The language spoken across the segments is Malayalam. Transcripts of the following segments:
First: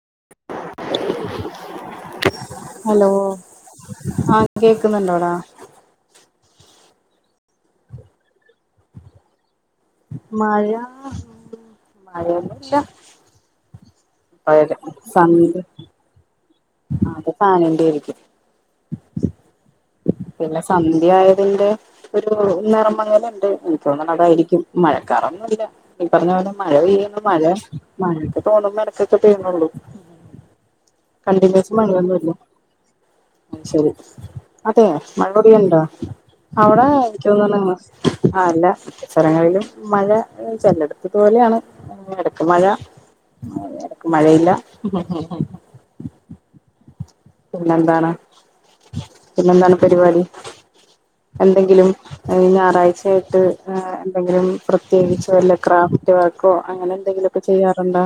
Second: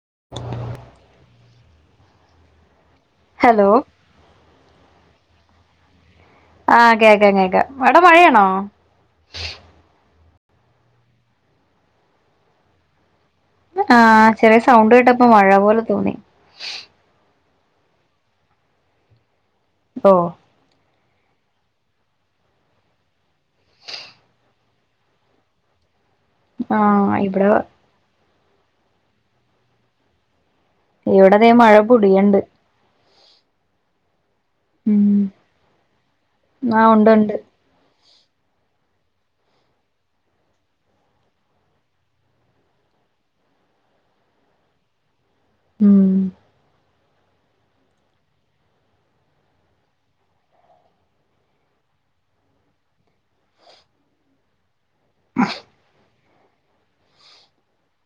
[inaudible] [inaudible] ഹലോ ഹലോ ആ കേൾക്കുന്നുണ്ടോടാ [inaudible] ആ കേക്കാം കേക്കാം എവിടെ മഴയാണോ മഴ മഴന്നുല്ല ആചെറിയ സൗണ്ട് കേട്ടപ്പോ മഴ പോലെ തോന്നി ആ സാനണ്ട [unintelligible] ആയിരിക്കും ഓ പിന്നെ സം മഴയായതിന്റെ ഒരു നിറമങ്ങ് ഇണ്ട് എനിക്ക് തോന്നേതായിരിക്കും മഴക്കാറൊന്നുല്ല ഈ പറഞ്ഞ പോലെ മഴ ആ പെയ്യുമ്പോൾ മഴ ഇവിടെ മഴെ തോണുംമ്പോ ഇടക്കൊക്കെ പെയ്യ്ണേള്ളൂ ഇവിടതെ മഴ പൊടിയ്ണ്ട് മം ശരി അതെ ഉം മഴപെയ്യിണ്ടോ ആ അവിടെ ഉണ്ട് എനിക്ക് ഉണ്ട് തോന്ന് ആല്ല പല സ്ഥലങ്ങളിലും മഴ ചെല്ലടത്ത് പോലെയാണ് ഇടക്ക് മഴ ഇടക്ക് മഴയില്ല മം പിന്നെന്താണ് പിന്നെന്താണ് പരിപാടി എന്തെങ്കിലും ഞായറാഴ്ചയായിട്ട് എന്തെങ്കിലും പ്രത്യേകിച്ച് വല്ലാ ക്രാഫ്റ്റ് വർക്ക് ക്കേ അങ്ങനെ എന്തെങ്കിലുമൊക്കെ ചെയ്യാറുണ്ടോ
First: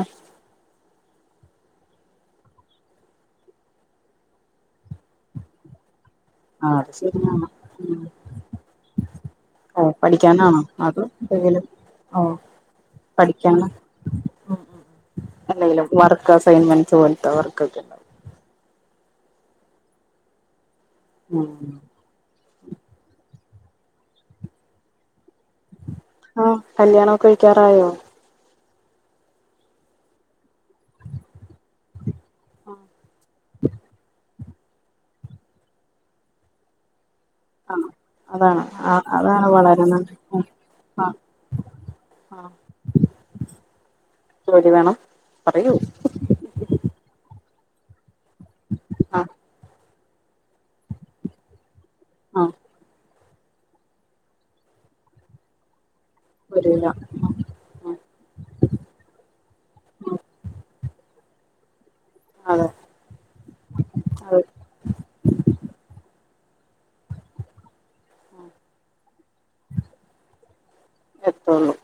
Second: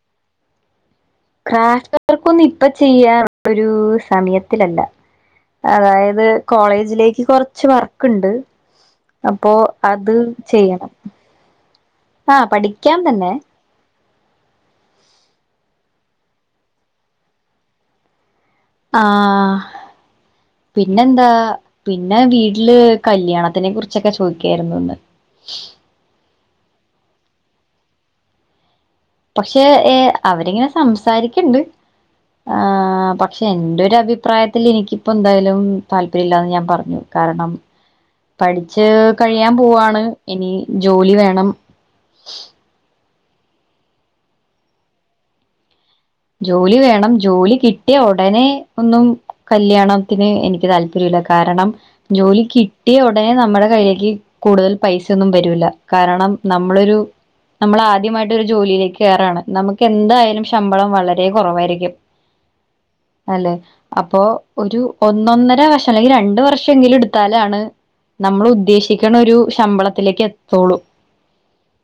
ക്രാഫ്റ്റ് വർക്കൊന്നും ഇപ്പൊ ചെയ്യൻ ഒരു സമയത്തിലല്ല അതായത് അത് ആ അത് കോളേജിലേക്ക് ശരിയാണ് കൊറച്ച് ഉം വർക്ക്ണ്ട് അപ്പോ ഓ അത് പഠിക്കാനാണോ ചെയ്യണം അതോ എന്തെങ്കിലും ആ പഠിക്കാൻ തന്നെ അല്ലേലും വർക്ക് അസൈൻമെന്റ്സ് പോലത്തെ വർക്ക് ഒക്കെണ്ടാവും ആ പിന്നെന്താ ഉം പിന്നെ വീട് വീട്ടില് കല്യാണത്തിനെ കുറിച്ചൊക്കെ ചോദിക്കായിരുന്നുന്ന് ആ കല്യാണം ഒക്കെ കഴിക്കാറായോ പക്ഷെ അവരിങ്ങനെ സംസാരിക്കണ്ട് ആ പക്ഷെ എന്റെ അഭിപ്രായത്തിൽ എനിക്കിപ്പോ എന്തായാലും താല്പര്യം ഇല്ലാന്ന് ഞാൻ പറഞ്ഞു കാരണം ആ അതാണ് പഠിച്ച് ആ അതാണ് വളരെ കഴിയാൻപോവാണ് നല്ലത് ഇനി ആ ആ ജോലിവേണം ജോലിവേണം പറയൂ ജോലി വേണം ജോലികിട്ടിയ ഒ ഉടനെ ഒന്നും ആ കല്യാണം ത്തിന് എനിക്ക്താല്പര്യില്ല. കാരണം ആ ജോലികിട്ടിയഒ ഉടനെ നമ്മടെകയ്യിക്ക് കൂടുതൽ പൈസ്യൊന്നും വരൂല്ല. കാരണം വരൂല നമ്മളൊരു നമ്മളാദ്യമായിട്ടൊരു ജോലിയിലേക്ക്കേറാണ് നമുക്കെന്തായാലും ശമ്പളം വളരെകുറവായിരിക്കും. അതെ അല്ലെ അപ്പൊ അത് ഒരു ഒന്നൊന്നരവർഷം അല്ലെങ്കി രണ്ടുവർ ക്ഷെങ്കിലുംഎടുത്താലാണ് നമ്മളുദ്ദേശി ക്കണൊരു ശമ്പളത്തിലേക്കെത്തോള്ളൂ. എത്തുള്ളൂ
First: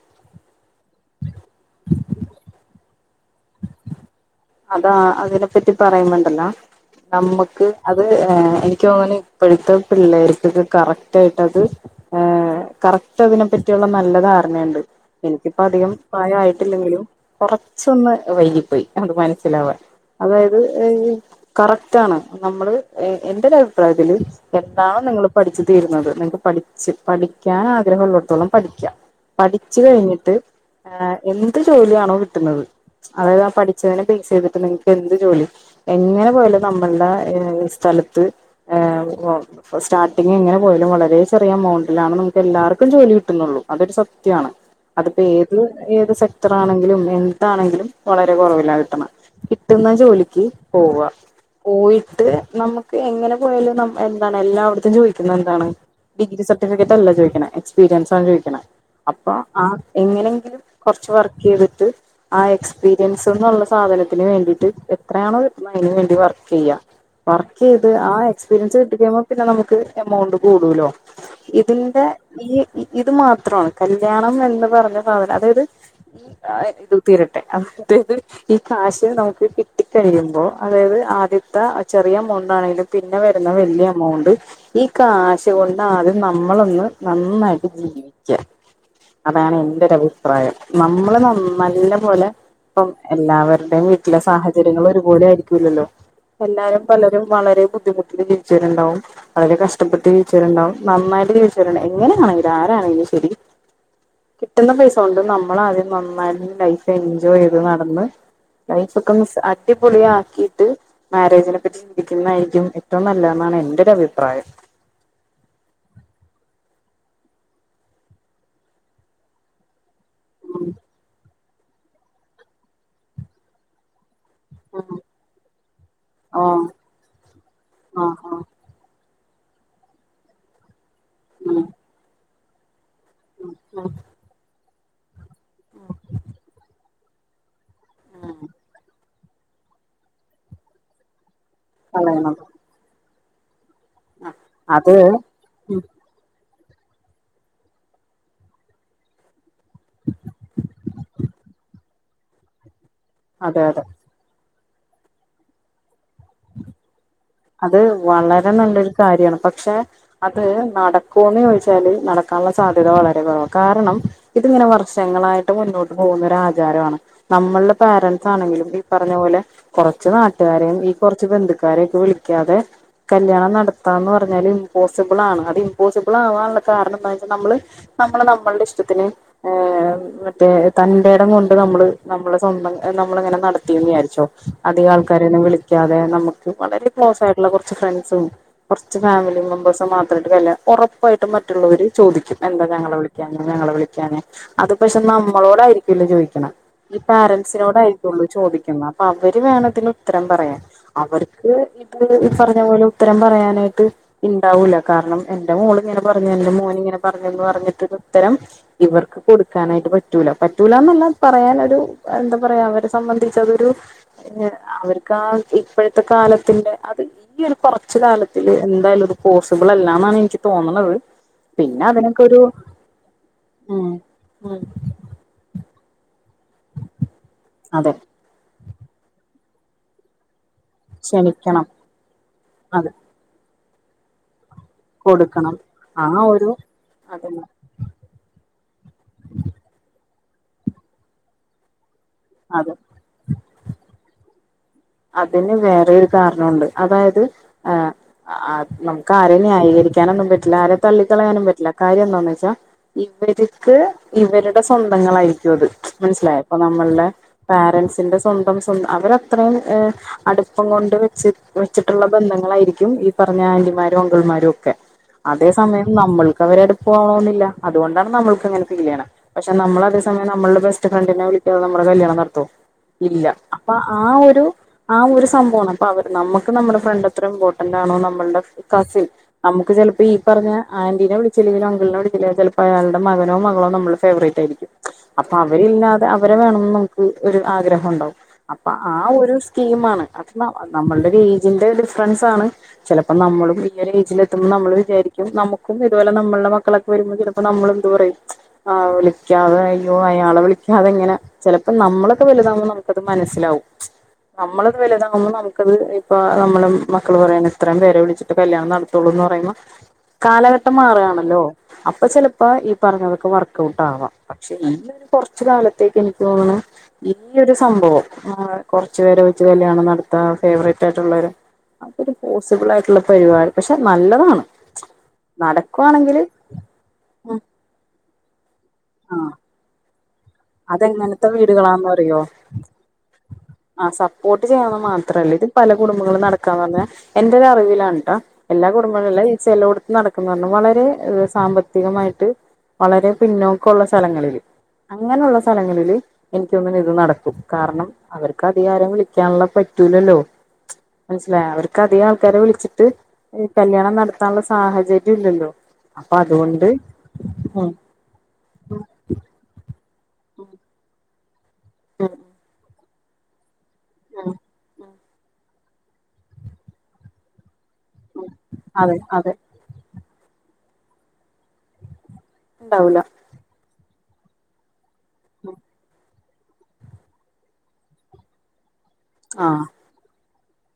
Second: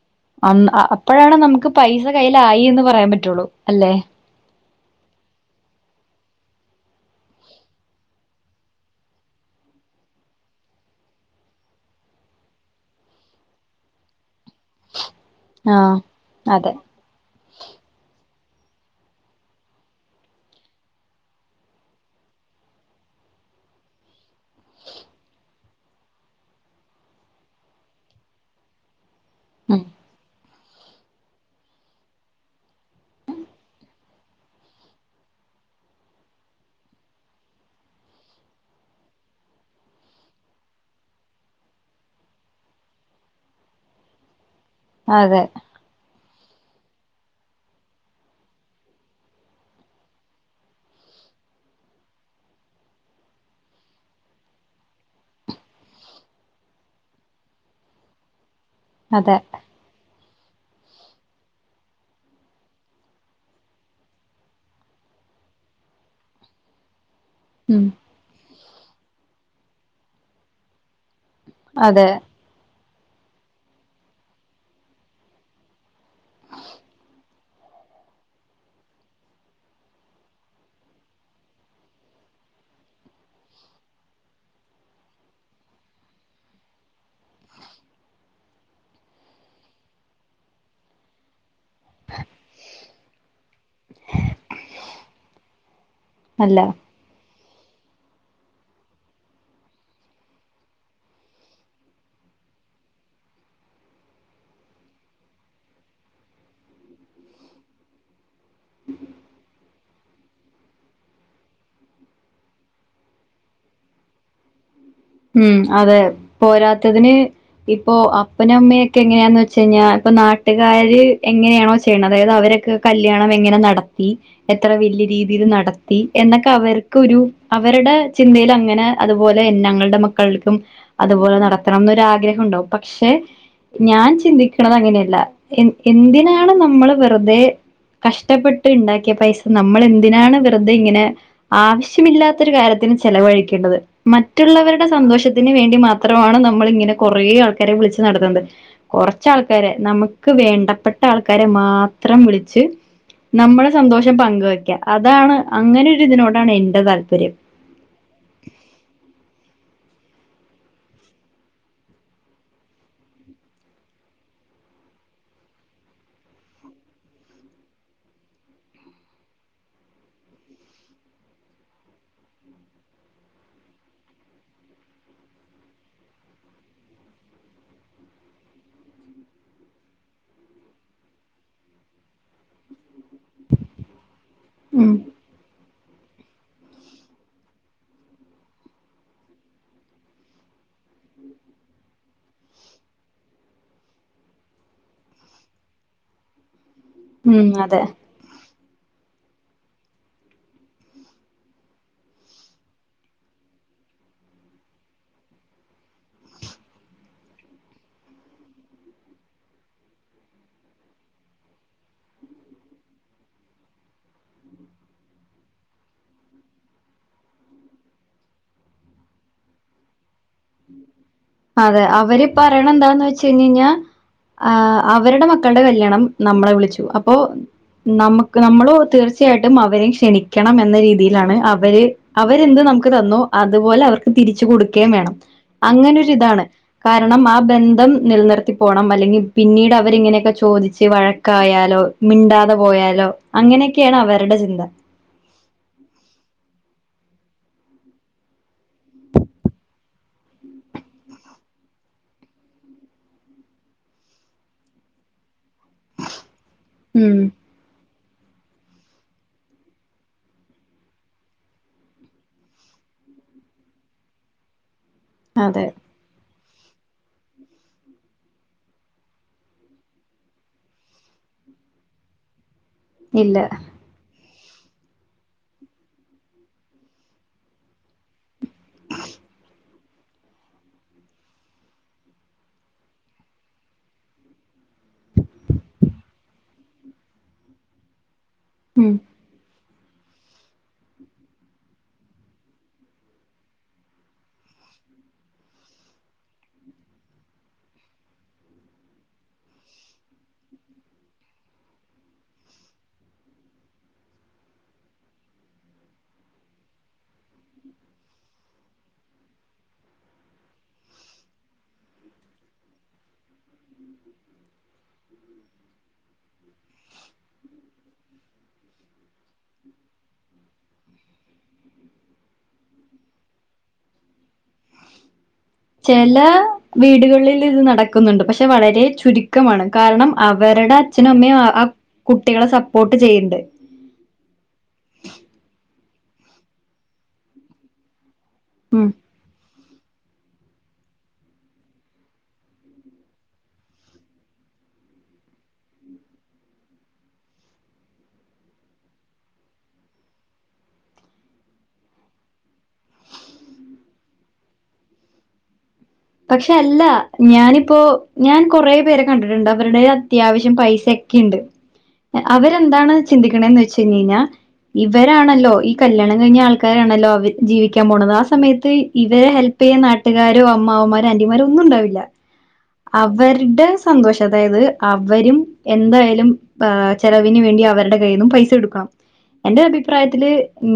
അന്ന അപ്പഴാണ് നമുക്ക് പൈസകയ്യിലായിന്ന് പറയാപറ്റു പറ്റുള്ളൂ. അല്ലേ അതാ അതിനെപ്പറ്റി പറയ്മ്പണ്ടല്ലോ നമ്മക്ക് അത്-ഏ എനിക്ക്തോന്ന്ണ് ഇപ്പഴ്ത്തെ പിള്ളേർക്കൊക്കെ കറക്റ്റായിട്ടത് കറക്റ്റ് അതിനെപ്പറ്റിയുള്ള നല്ലധാരണ രെണ്ട് എനിക്കിപ്പധികം ആഹ് അതെ പ്രായായിട്ടില്ലെങ്കിലും കൊറച്ചൊന്ന് വൈകിപ്പോയി അത് മന മനസിലാവാൻ അതായത് കറക്റ്റാണ് നമ്മള് എന്റൊരഭിപ്രായത്തില് എന്താണോ നിങ്ങള് പഠിച്ചുതീരുന്നത് നിങ്ങക്ക്പഠിച്ച് പഠിക്കാൻ ആഗ്രഹമള്ളടത്തോളം പഠിക്ക. ഉം പഠിച്ച്കഴിഞ്ഞിട്ട് ആ എന്ത്ജോലിയാണോ കിട്ടുന്നത് അതായതാ പഠിച്ചതിന് പി എസ് സിയിൽ കിട്ടുന്ന നിങ്ങക്ക് എന്ത്ജോലിയും എങ്ങനെപോയാലും നമ്മളുടെ സ്ഥലത്ത് സ്റ്റാർട്ടിങ് എങ്ങനെപോയാലും വളരെ ചെറിയ എമൗണ്ടിലാണ് നമുക്കെല്ലാർക്കും ജോലികിട്ടുന്നുള്ളൂ. അതൊരു സത്യാണ്. അതിപ്പോ അതെ ഏത്-ഏത് എത്ര ആണെങ്കിലും എന്താണെങ്കിലും വളരെ കുറവിലാ കി കിട്ടുന്ന ജോലിക്ക് പോവാ പോയിട്ട് നമുക്ക് എങ്ങനെപോയാലും എന്താണ് എല്ലാവടത്തെ ജോലിക്കും എന്താണ് ഡിഗ്രി സർട്ടിഫിക്കറ്റല്ല ചോദിക്കണെ എക്സ്പീരിയൻസാ ചോദിക്കണെ. അപ്പൊ അതെ ആഹ് എങ്ങനെ കൊറച്ച് വർക്കെയ്തിട്ട് ആ എക്സ്പീരിയൻസ്ന്നുള്ള സാധനത്തിന് വേണ്ടീട്ട് എത്രയാണ്കിട്ട്ണത് അതിന് വേണ്ടി വർക്കെയ്യാ. ഉം വർക്കെയ്ത് ആ എക്സ് ഫിലിംസ്കിട്ടികഴിയുമ്പോപ്പിന്നെ നമുക്ക് എമൗണ്ട് കൂടൂല്ലോ. ഇതിന്റെ അതെ ഈ ഇത് മാത്രണ് കല്യാണം എന്ന്പറഞ്ഞസാനം അതായത് ഇത് തീരട്ടെ ഈ കാശ് നമുക്ക് കിട്ടിക്കഴിയുമ്പോ അതായത് ആദ്യത്തെ ചെറിയ എമൗണ്ടാണെലും പിന്നെവരുന്ന വലിയഎമൗണ്ട് ഈ കാശ്കൊണ്ടാദ്യം നമ്മളൊന്ന് നന്നായിട്ട് ജീവിക്ക. അതാണ് എന്റൊരഭിപ്രായം. നമ്മള് ന നല്ലപോലെ പ്പം എല്ലാവരുടെയും വീട്ടിലെ സാഹചര്യങ്ങള് ഒരുപോലെ ആയിരിക്കൂലല്ലോ അല്ല എല്ലാരും പലരും വളരെ ബുദ്ധിമുട്ട് ജീവിച്ചവരുണ്ടാവും വളരെ കഷ്ടപ്പെട്ട് ജീവിച്ചവരുണ്ടാവും നന്നായിട്ട് ജീവിച്ചവരുണ്ടാവും എങ്ങനെയാണെലും ആരാണെലും ശരി കിട്ടുന്ന പൈസ കൊണ്ട് നമ്മളാദ്യം നന്നായിട്ട് ലൈഫ് എൻജോയ് ചെയ്ത് നട അന്ന് ലൈഫൊക്കൊ ന്ന് സ് അടി പൊളിയാക്കിയിട്ട് മാരേജിനെ പറ്റി ചിന്തിക്കുന്നതായിരിക്കും ഏറ്റവും നല്ലത് എന്നാണ് എന്റെ ഒരു അഭിപ്രായം ഉം അതെ പോരാത്തതിന് ഇപ്പൊ അപ്പനും അമ്മയൊക്കെ എങ്ങനെയാന്ന് വെച്ച് കഴിഞ്ഞാ ഇപ്പൊ ഉം നാട്ടുകാര് എങ്ങനെയാണോ ചെയ്യണത് അതായത് അവരൊക്കെ കല്യാണം എങ്ങനെ നടത്തി എത്ര ഉം വല്യ രീതിയിൽ നടത്തി ഓ എന്നൊക്കെ അവർക്ക് ഒരു അവരുടെ ആ ആ ചിന്തയിലങ്ങനെ അതുപോലെ ഞങ്ങൾ ടെ മക്കൾക്കും അതുപോലെ ഉം നടത്തണം ന്നൊരാഗ്രഹം ണ്ടാവും പക്ഷെ ഉം ഞാൻ ചിന്തിക്കണ ണതങ്ങനെയല്ല എ എന്തിനാണ് നമ്മള് വെറുതെ കഷ്ടപ്പെട്ട്ണ്ടാക്കി പൈസ നമ്മൾ എന്തിനാണ് വെറുതെ ഇങ്ങനെ കളയണം ആവശ്യമില്ലാത്തൊരു കാര്യത്തിന് ചെലവഴിക്കേണ്ടത് മറ്റുള്ളവരു അത് സന്തോഷത്തിന് വേണ്ടി മാത്രമാണ് നമ്മള്ങ്ങനെ കൊറേ ആൾക്കാരെ വിളിച്ചു നടുത്തുന്നത് കൊ ച്ച്ആൾക്ക രെ നമുക്ക് വേണ്ടപ്പെട്ട ആൾക്കാരെ മാത്ര മാത്രം വിളിച്ച് അതെ നമ്മുടെ അതെ സന്തോഷം പങ്ക് ക്ക. അതാണ് അങ്ങനൊ ഒരു ഇതിനോടാണ് എന്റെതാൽപര്യം അത് വളരെ നല്ലൊരു കാര്യാണ് പക്ഷെ അത് നടക്കുമോന്ന് ചോദിച്ചാല് നടക്കാനുള്ള സാധ്യത വളരെ കുറവാ. കാരണം ഇതിങ്ങനെ വർഷങ്ങളായിട്ട് മുന്നോട്ട് പോകുന്നൊരാചാരാണ് നമ്മൾടെ പേരൻസ് ആണെങ്കിലും ഈ പറഞ്ഞ പോലെ കുറച്ച് നാട്ടുകാരെയും ഈ കൊർച്ച് ബന്ധുക്കാരെയൊ ക്കെ വിളി ക്കാതെ കല്യാണം നടത്താന്ന് പറഞ്ഞാല് ഇമ്പോസിബിൾ ആണ് അത് ഇമ്പോസിബിളാവാനുള്ള കാരണം എന്താന്ന് വെച്ചാൽ നമ്മള് നമ്മള് നമ്മളുടെ ഇഷ്ടത്തിന് മറ്റേ തന്റെടം കൊണ്ട് നമ്മള് നമ്മ സ്വന്തം നമ്മളങ്ങനെ നടത്തിന്ന് വിചാരിച്ചോ അധികം ഉം ആൾക്കാരെയൊന്നും വിളിക്ക ളിക്കാതെ നമുക്ക് വളരെ ക്ലോസ് ആയിട്ടുള്ള കൊർച്ച് ഫ്രണ്ട്സുംകൊർച്ച് ഫാമിലി മെമ്പേഴ്സും മാത്രായ്ട്ട് വല്ല ഉറപ്പായിട്ടും മറ്റുള്ളവര് ചോദിക്കും. എന്താ ഞങ്ങളെ വിളിക്കാഞ്ഞെ ഞങ്ങളെ വിളിക്കാഞ്ഞെ അത് പക്ഷെ നമ്മളോടായിരിക്കൂല ചോയ്ക്കുന്നെ ഈ ഉം പാരൻസിനോടാ അതെ ആയിരിക്കോള്ളൂ ചോദിക്ക അപ്പൊ അവര് വേണതിന് ഉത്തരം പറയാൻ. അവർക്ക് പറഞ്ഞ പോലെ ഉത്തരം പറയാനായിട്ട് ഇണ്ടാവൂല്ല. കാരണം എൻറെ മോള് ഇങ്ങനെ പറഞ്ഞു എന്റെ മോന് ഇങ്ങനെ പറഞ്ഞുന്ന് പറഞ്ഞിട്ട് ഉത്തരം ഇവർക്ക് കൊടുക്കാനായിട്ട് പറ്റൂല. പറ്റൂലാ ന്നല്ല പറയാനൊരു എന്താ പറയാ അവരെ സംബന്ധിച്ച അതൊരു അവർക്ക് ആ ഇപ്പോഴത്തെ കാലത്തിന്റെ അത് ഈ ഒരു കൊറച് കാലത്തില് എന്തായാലുംത് പോസിബിൾ അല്ലന്നാണെനിക്ക് തോന്നണത്. അതെ പിന്നെ അതിനൊക്കെ അവര് ഒരു പറയണ എന്താന്ന് വെച്ച് ഴിഞ്ഞാ ഉം ആ ഉം അവരുടെ മക്കളുടെ കല്യാണം നമ്മളെ വിളിച്ചു അപ്പോ അതെ നമക്ക് നമ്മളോ തീർച്ചയായിട്ടും ട്ടും അവരെയും ക്ഷണിക്കും ണം എന്ന രീതിയിലാണ് ക്ഷമിക്കണം അവര് അവരെന്ത് നമുക്ക് അതെ തന്നോ അതുപോലെ അവർക്ക് തിരിച്ച കൊടു ക്കേം വേണം കൊടുക്കണം അങ്ങനെ ആ താണ് ഒരു കാരണം അത് ആ ബന്ധം നിലനിർത്തി പോണം അല്ലെങ്കിൽ പിന്നീട് അവരിങ്ങനെയൊക്കെ ചോദിച്ച് വഴക്കായാലോ മിണ്ടാതെ അതെ പോയാലോ അങ്ങനെയൊക്കെയാണ് അവര്ടെ ചിന്ത അതിന് വേറെരു കാരണുണ്ട് അതായത് ആ നമക്ക് ആരെ ന്യായീകരിക്കാനൊന്നും പറ്റില്ല ആരെ തള്ളിക്കളയാനും പറ്റില്ല കാര്യം എന്താന്ന് വെച്ചാൽ ഇവർക്ക് ഇവരുടെ സ്വന്തങ്ങളായി ത് മനസ്സിലായ ഇപ്പൊ നമ്മളുടെ ഉം പാരൻറ്സ് ത്തിന്റെ സ്വന്തം സൊ അവരത്രയും ഹ് അടുപ്പം കൊണ്ട് വെച്ച വെച്ചിട്ടുള്ള ബന്ധങ്ങളായിരിക്കും ഈ പറഞ്ഞ ആന്റിമാരും അംഗിൾമാരും ഒക്കെ അതേ അതെ സമയം നമ്മൾ അവരെ അടുപ്പ ആവണമെന്നില്ല അതുകൊണ്ടാണ് നമ്മൾക്ക്ങ്ങനെ കല്യാണം പക്ഷെ നമ്മള അതേ സമയം നമ്മുടെ ബെസ് ഫ്രണ്ടിനെ വിളിക്കാതെ നമ്മുടെ കല്യാണം നടത്തോ ഇല്ല അപ്പൊ ആ ഒരു ആ ഒരു സംഭവണ് അപ്പൊ അവര് നമ്മുക്ക് നമ്മുടെ ഫ്രണ്ട് എത്ര ഇമ്പോർട്ടന്റ് ആണോ നമ്മൾടെ കസിൽ നമക്ക് ചില അപ്പൊ ഈ പറഞ്ഞ ആന്റീനെ വിളിച്ചില്ലെങ്കിലും അങ്കിളിനെ വിളിച്ചില്ലെങ്കിൽ ചിലപ്പോ അയാളുടെ മകനോ മകളോ നമ്മള് ഫേവറേറ്റ് ആയിരിക്കും അപ്പൊ അവരില്ലാതെ അവരെ വേണംന്ന് നമുക്ക് ഒരു ആഗ്രഹം ഉണ്ടാവും അപ്പൊ ഉം ആ ഒരു സീമാണ് അത് നമ്മളുടെ ഒരു ഏജിന്റെ ഡിഫറൻസ് ആണ് ചിലപ്പോ നമ്മളും ഈ ഒരു ഏജിൽ എത്തുമ്പൾ നമ്മൾ വിചാരിക്കും നമുക്കും ഇതുപോലെ നമ്മളുടെ മക്കളൊക്കെ വരുമ്പോൾ ചിലപ്പോ നമ്മൾ എന്ത് പറയും വിളിക്കാതെ അയ്യോ അയാളെ വിളിക്കാതെ എങ്ങനെ ചിലപ്പോ നമ്മളൊക്കെ വലുതാവകുമ്പോ നമുക്കത് മനസ്സിലാവും നമ്മളത് വലുതാങ്ങുമ്പോൾ നമുക്കത് ഇപ്പ നമ്മള് മക്കള് പറയണ ഇത്രയും പേരെ വിളിച്ചിട്ട് കല്യാണം നടത്തുള്ളൂ എന്ന് പറയുമ്പോ കാലഘട്ടം മാറുകയാണല്ലോ അപ്പൊ ചെപ്പോ ഈ പറഞ്ഞതൊക്കെ വർക്ക്ഔട്ട് ആവാം പക്ഷെ ഇഈ ഒരു കൊറച്ച കാലത്തേക്ക് എനിക്ക് തോന്നുന്നു ഇയ്യൊരു സംഭവം ആ കോ ച്കുറച്ച് പേരെ വെച്ച് കല്യാണം നടത്ത ഫേവററ്റ് ആയിട്ടുള്ളവരു അതൊരു പോസിബിൾ ആയിട്ടുള്ള പരിപാടി പക്ഷെത് നല്ലതാണ് ചില നടക്കുവാണെങ്കില് വീടുകളിൽ ഇത് നടക്കുന്നുണ്ട് പക്ഷെ വളരെ ആ ചുരുക്കമാണ് കാരണം അവരുടെ അച്ഛനും അതെങ്ങനത്തെ അമ്മയും ആ ആ വീടുകളാന്ന് പറിയോ കുട്ടികളെ സപ്പോർട്ട് ചെയ്യ്ണ്ട് ആ സപ്പോർട്ട് ചെയ്യ മാത്രല്ല ഇ പല കുടുംബങ്ങൾ നടക്കാന്ന് പറഞ്ഞ എന്റെ അറിവിലാണ് കേട്ടോ എല്ലാ ഉം കുടുംബങ്ങളും ഈ ചെല കൊടുത്ത നടക്കുന്ന പറ വളരെ സാമ്പത്തികമായിട്ട് വളരെ പിന്നോക്കള്ള സ്ഥലങ്ങളിൽ അങ്ങനെയുള്ള സ്ഥലങ്ങളില് എനിക്കൊന്നും ഇത് നടക്കും കാരണം അവർക്ക് അധിക ആരും വിളിക്കാനുള്ള പറ്റൂില്ലല്ലോ മനസ്സിലായ അവർക്ക് അധികം ആൾക്കാരെ വിളിച്ചിട്ട് കല്യാണം നടത്താനുള്ള സാഹചര്യം ഇല്ലല്ലോ അപ്പൊ പക്ഷെ അതുകൊണ്ട് അല്ല ഉം ഞാനിപ്പോ ഞാൻ കൊറെ പേരെ കണ്ടിട്ടുണ്ട് അവരുടെ അത്യാവശ്യം പൈസ ഒക്കെയ ഉണ്ട് ഉം അവരെന്താണ് ചിന്തിക്കെണെന്ന് വെഞ്ച് നീന ഉം ഇ ഇവരാണല്ലോ ഈ കല്യാണം കഴിഞ്ഞ ആൾക്കാരാണല്ലോ അവർ ജീവിക്ക ൻ പോണത് ആ ഉം സമയത്ത് അതെ ഇവരെ അതെ ഹെൽപ് ചെയ്യാൻ ന നട്ട്കാരു അവ് അമ്മാവൻമാരും ആന്റിമാരും ഒന്നും ഉണ്ടാവില്ല. ഉണ്ടാവൂല അവരുടേ സ് സന്തോഷം അതായത് അവരും എന്തായാലും ആഹ് ചെലവിന് വേണ്ടി അവരുടെ കയ്യിൽ നിന്നും പൈസ എടുക്കണം എന്റെ ആഹ് അഭിപ്രായത്തില്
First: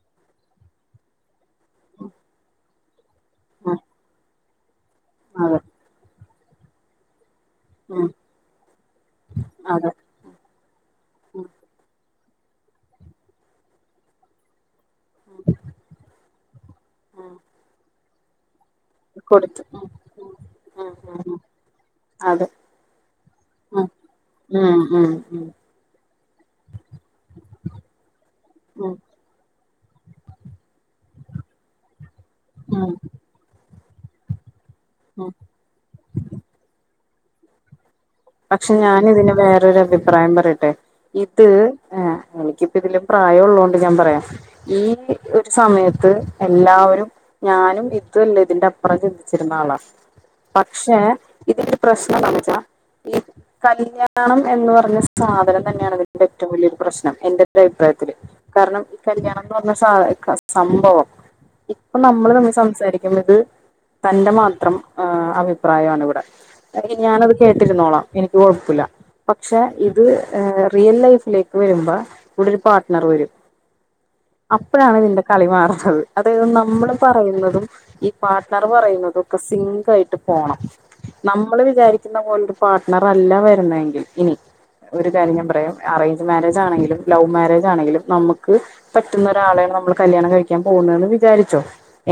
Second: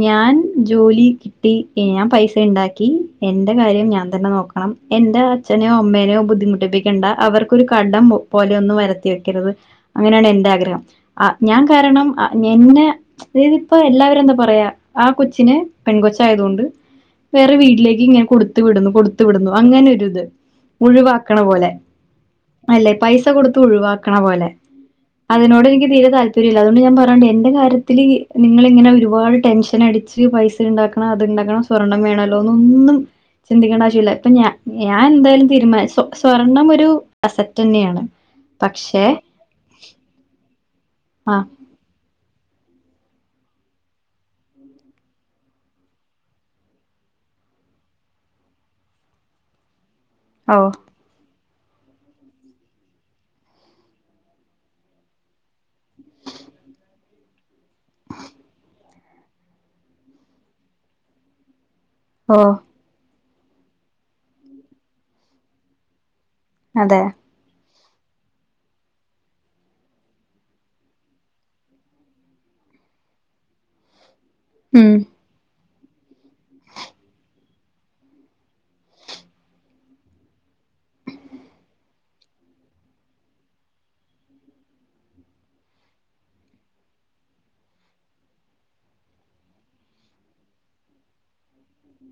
ഞാൻ ജോലി കിട്ടി എ ഞാൻ പൈസ ഇണ്ടാക്കി എന്റെ ഉം കാര്യം ഞാൻ തന്നെ നോക്ക [unintelligible] എന്റെ അതെ അച്ഛനെയോ അമ്മേനെയോ ബുദ്ധ് ബുദ്ധിമുട്ടിപ്പിക്കണ്ട അവർക്ക് ഒരു കടം ഉം പോലെ ഒന്നും വരത്തി വെക്കരുത് അതെ അങ്ങനെയാണ് എന്റെ ആഗ്രഹം ആ ഞാൻ കാരണം അ എന്നെ അതായത് ഇപ്പോ എല്ലാവരും എന്താ പറയാ ആ കൊച്ചിനെ പെൺ കൊച്ചി ആയതുകൊണ്ട് വേറെ വീട്ടിലേക്ക് ഇങ്ങനെ കോട് ത്തുവിടുന്നു കൊടുത്തു വിടുന്നു ന് ഒരിത് ഉം ഉം ഉം ഉം ഒഴിവാക്കണ ഉം പോലെ അതെ അല്ലെ പൈസ കൊടുത്ത് ഉം ഒഴിവാക്കണ പോലെ ഉം ഉം ഉം അതിനോട് എനിക്ക് നി- തീരെ താൽപ്പര്യംയില്ല അതോണ്ട് ഞാൻ പറ - അതോണ്ട് എന്റെ കാര്യത്തില് നിങ്ങള് ഇങ്ങെനെ ഉം ഒരുപാട് ടെൻഷൻ- എന്നെ അടിച്ച് പൈസ ഉണ്ടാക്കണം അത് ഉണ്ടാക്കണം സ്വർണം വേണ വേറെ ഒന്നും ചിന്തിക്കേണ്ട ആവശ്യമില്ല ഞാൻ ഉം എന്തായാലും തീരുമാന സ്വ സ്വർണ്ണം ഒരു- പ്പൂ അസറ്റ് തന്നെയാണ് പക്ഷെ ഞാന് ഇതിന് വേറൊരു അഭിപ്രായം പറയട്ടെ ആ ഇത് ഏ എനിക്കിപ്പം ഇതില് പ്രായംയുള്ളൊണ്ട് ഞാൻ പറയാം ഈ ഒരു സമയത്ത് എല്ലാവരും ഞാനും ഇതും അല്ലെ ഇതിന്റെ അപ്പുറം ചിന്തിച്ചിരുന്ന ആളാ ഓ പക്ഷേ ഇതൊരു പ്രശ്നം എന്താന്ന് വെച്ചാ ഈ കല്യാണം എന്ന് പറഞ്ഞ സാധനം തന്നെയാണ് അതിന്റെ ഏറ്റവും വലിയൊരു പ്രശ്നം എന്റെ - ന്റെ അഭിപ്രായത്തില് കാരണം കല്ല്യാണംന്ന് പറഞ്ഞ സാ സംഭവം അപ്പൊ നമ്മള് ഓ തമ്മില് സംസാരിക്കുന്നത് തന്റെ മാത്രം ആ അഭിപ്രായാണ് ഇവിടെ അതെ ഞാനത് കേട്ട് ട്ടിരുന്നോളാം എനിക്ക് കൊഴപ്പില്ല പക്ഷേ ഇത് റിയൽ ലൈഫിലേക്ക് വരുമ്പോ ഇവിടെ ഒരു പാർട്ട്നർ വരും ഉം അപ്പഴാണ്തിന്റെ കളിമാറാ അത്‌ അത് നമ്മള് പറയുന്നതും ഈ പാർട്ട്ണർ പറയുന്നതും ഒക്കെ സിങ്കായിട്ട് പോണം നമ്മള് വിചാരിക്കുന്ന പോലൊ പാർട്ട്ണർ അല്ല വരുന്നതെങ്കിൽ ഇനി ഒരു കാര്യം ഞാൻ പറയാം അറേഞ്ച് മാരേജ് ആണെങ്കിലും ലവ് മാരേജ് ആണെങ്കിലും നമുക്ക് പറ്റുന്ന ഒരാളെയാണ് നമ്മൾ കല്ല്യാണം കഴിക്കാൻ പോകുന്നന്ന് വിചാരിച്ചോ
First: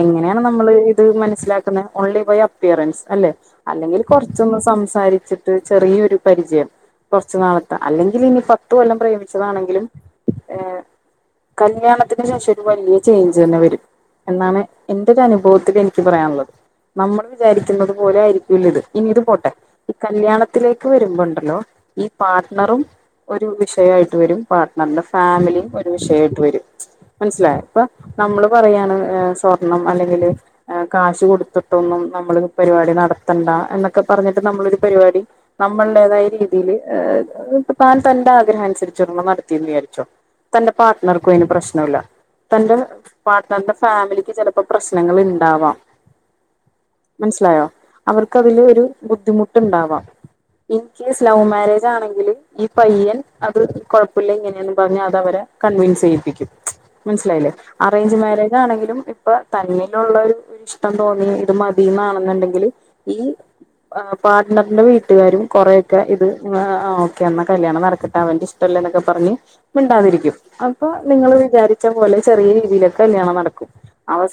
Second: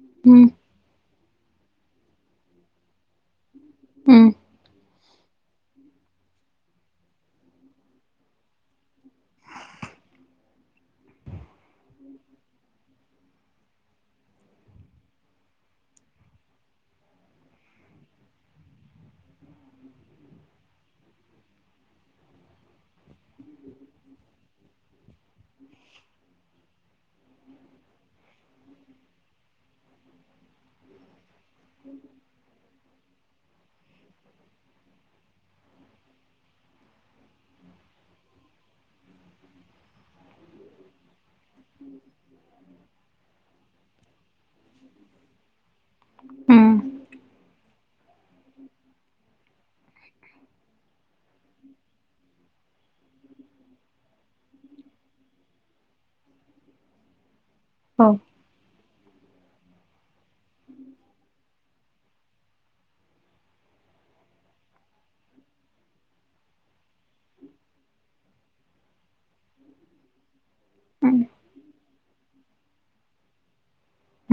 എങ്ങനെയാണ് ഉം നമ്മള് ഇത് മന മനസ്സിലാക്കുന്നേ ഓൺലി ബൈ അപ്പിയറൻസ് അല്ലേ അല്ലെങ്കിൽ ഉം കൊറച്ചൊന്ന് സംസാരി ത് ചെറിയൊരു പരിചയം കുറച്ചുനാളത്തെ അല്ലെങ്കില് ഇനി പത്ത് കൊല്ലം പ്രേമിച്ചതാണെങ്കിലും ഏ കല്ല്യാണത്തിന് ശേഷം ഒരു വല്ല്യ ചേഞ്ച് തന്നെ വരും എന്നാണ് എന്റെ ഒരു അനുഭവത്തില് എനിക്ക് പറയാനുള്ളത് നമ്മള് വിചാരിക്കുന്നത് പോലെ ആയിരിക്കില്ല ഇത് ഇനി ഇത് പോട്ടെ കല്യാണത്തിലേക്ക് വരുമ്പോണ്ടല്ലോ ഈ പാർട്ട്ണറും ഒരു വിഷയമായിട്ട് വരും പാർട്ട്ണറിന്റെ ഫാമിലിയും ഒരു വിഷയമായിട്ട് വരും മനസ്സിലായ ഇപ്പ നമ്മള് പറയാണ് സ്വർണം അല്ലെങ്കിൽ കാശ് കൊടുത്തിട്ടൊന്നും നമ്മള് പരിപാടി നടത്തണ്ട എന്നൊക്കെ പറഞ്ഞിട്ട് നമ്മളരു പരിപാടി നമ്മളടേതായ രീതിൽ താൻ തന്റെ ആഗ്രഹം അനുസരിച്ചേരെണ്ണം നടത്തിന്ന് വിചാരിച്ചോ തന്റെ പാർട്ണർക്കും അതിന് പ്രശ്നംമല്ല തന്റെ പാർട്ണറിന്റെ ഫാമിലിക്ക് ചിലപ്പോ പ്രശ്നങ്ങൾ ഉണ്ടാവാം ഉം മനസ്സിലായോ അവർക്ക് അതില് ഒരു ബുദ്ധിമു ഇൻണ്ടാവാ ഇ കേസ് ലവ് മാരേജ് ആണെങ്കിൽ ഈ പയ്യൻ അത് കുഴപ്പില്ല ഇങ്ങനെയന്ന് പറഞ്ഞഞ് അത് അവരെ കൺവിൻസ് ചെയ്യിപ്പിക്കും മനസ്സിലായില്ലേ ഓ അറേഞ്ച് മാരേജ് ആണെങ്കിലും ഇപ്പൊ തന്നിലുള്ള ഇഷ്ടം തോന്നി ഇത് മതിന്നാണെന്നുണ്ടെങ്കില് ഈ ആ പാർട്ട്ണറിന്റെ വീട്ടുകാരും കുറെേൊക്കെ ഇത് ഓക്കെ എന്ന കല്യാണം നടക്കട്ടാ അവന്റെ ഇഷ്ടമല്ലേ എന്നൊക്കെ പറഞ് മിണ്ടാതിരിക്കും അപ്പൊ ഉം നിങ്ങള് വിചാരി ച്ച പോലെ ചെറിയ രീതിയിലൊക്കെ കല്യാണം നടക്കും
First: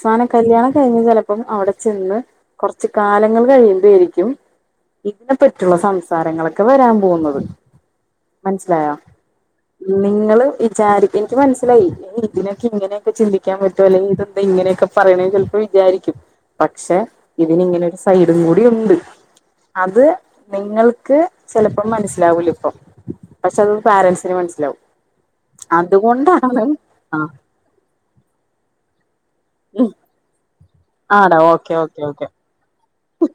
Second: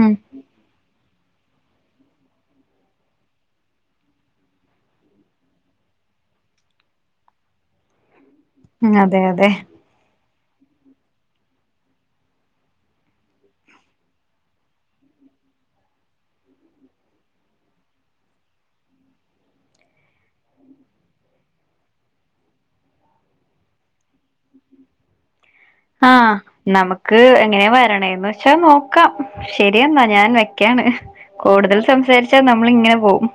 ഉം കല്യാണം കഴിഞ് ചിലപ്പോ പ്പം അവിടെ ചെന്ന് കുറച്ച് കാലങ്ങൾ കഴിയുമ്പോ ആരിക്കും ഇതിനെ പറ്റുള്ള സംസാരങ്ങളൊക്കെ വരാൻ പോകുന്നത് മനസ്സിലായോ അതെ അതെ നിങ്ങള് വിചാരി എനിക്ക് മനസ്സിലായി ഇതിനൊക്കെ ഇങ്ങനെയൊക്കെ ചിന്തിക്കാൻ പറ്റോ അല്ലെങ്കിൽ ഇതെന്താ ഇങ്ങനെയൊക്കെ പറയണ ചിലപ്പോ വിചാരിക്കും പക്ഷെ ഇതി ഇങ്ങനെ ഒരു സൈഡും കൂടി ഉണ്ട് അത് നിങ്ങൾക്ക് ചിലപ്പോം മനസ്സിലാവൂല ഇപ്പൊ പക്ഷെ അത് പോരൻറ്സിന് മനസ്സിലാവും ആ അതുകൊണ്ടാണ് നമുക്ക് ആ എങ്ങനെയാ വരണേന്ന് വെച്ചാ നോക്കാം ശരിയെന്നാ ഞാൻ വെക്കാണ് ആടാ ഓക്കെ കൂടുതൽ ഓക്കെ സംസാരിച്ചാൽ നമ്മൾ ഇങ്ങനെ പോവും.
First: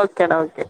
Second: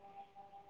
ഓക്കെ ഡാ ഓക്കെ.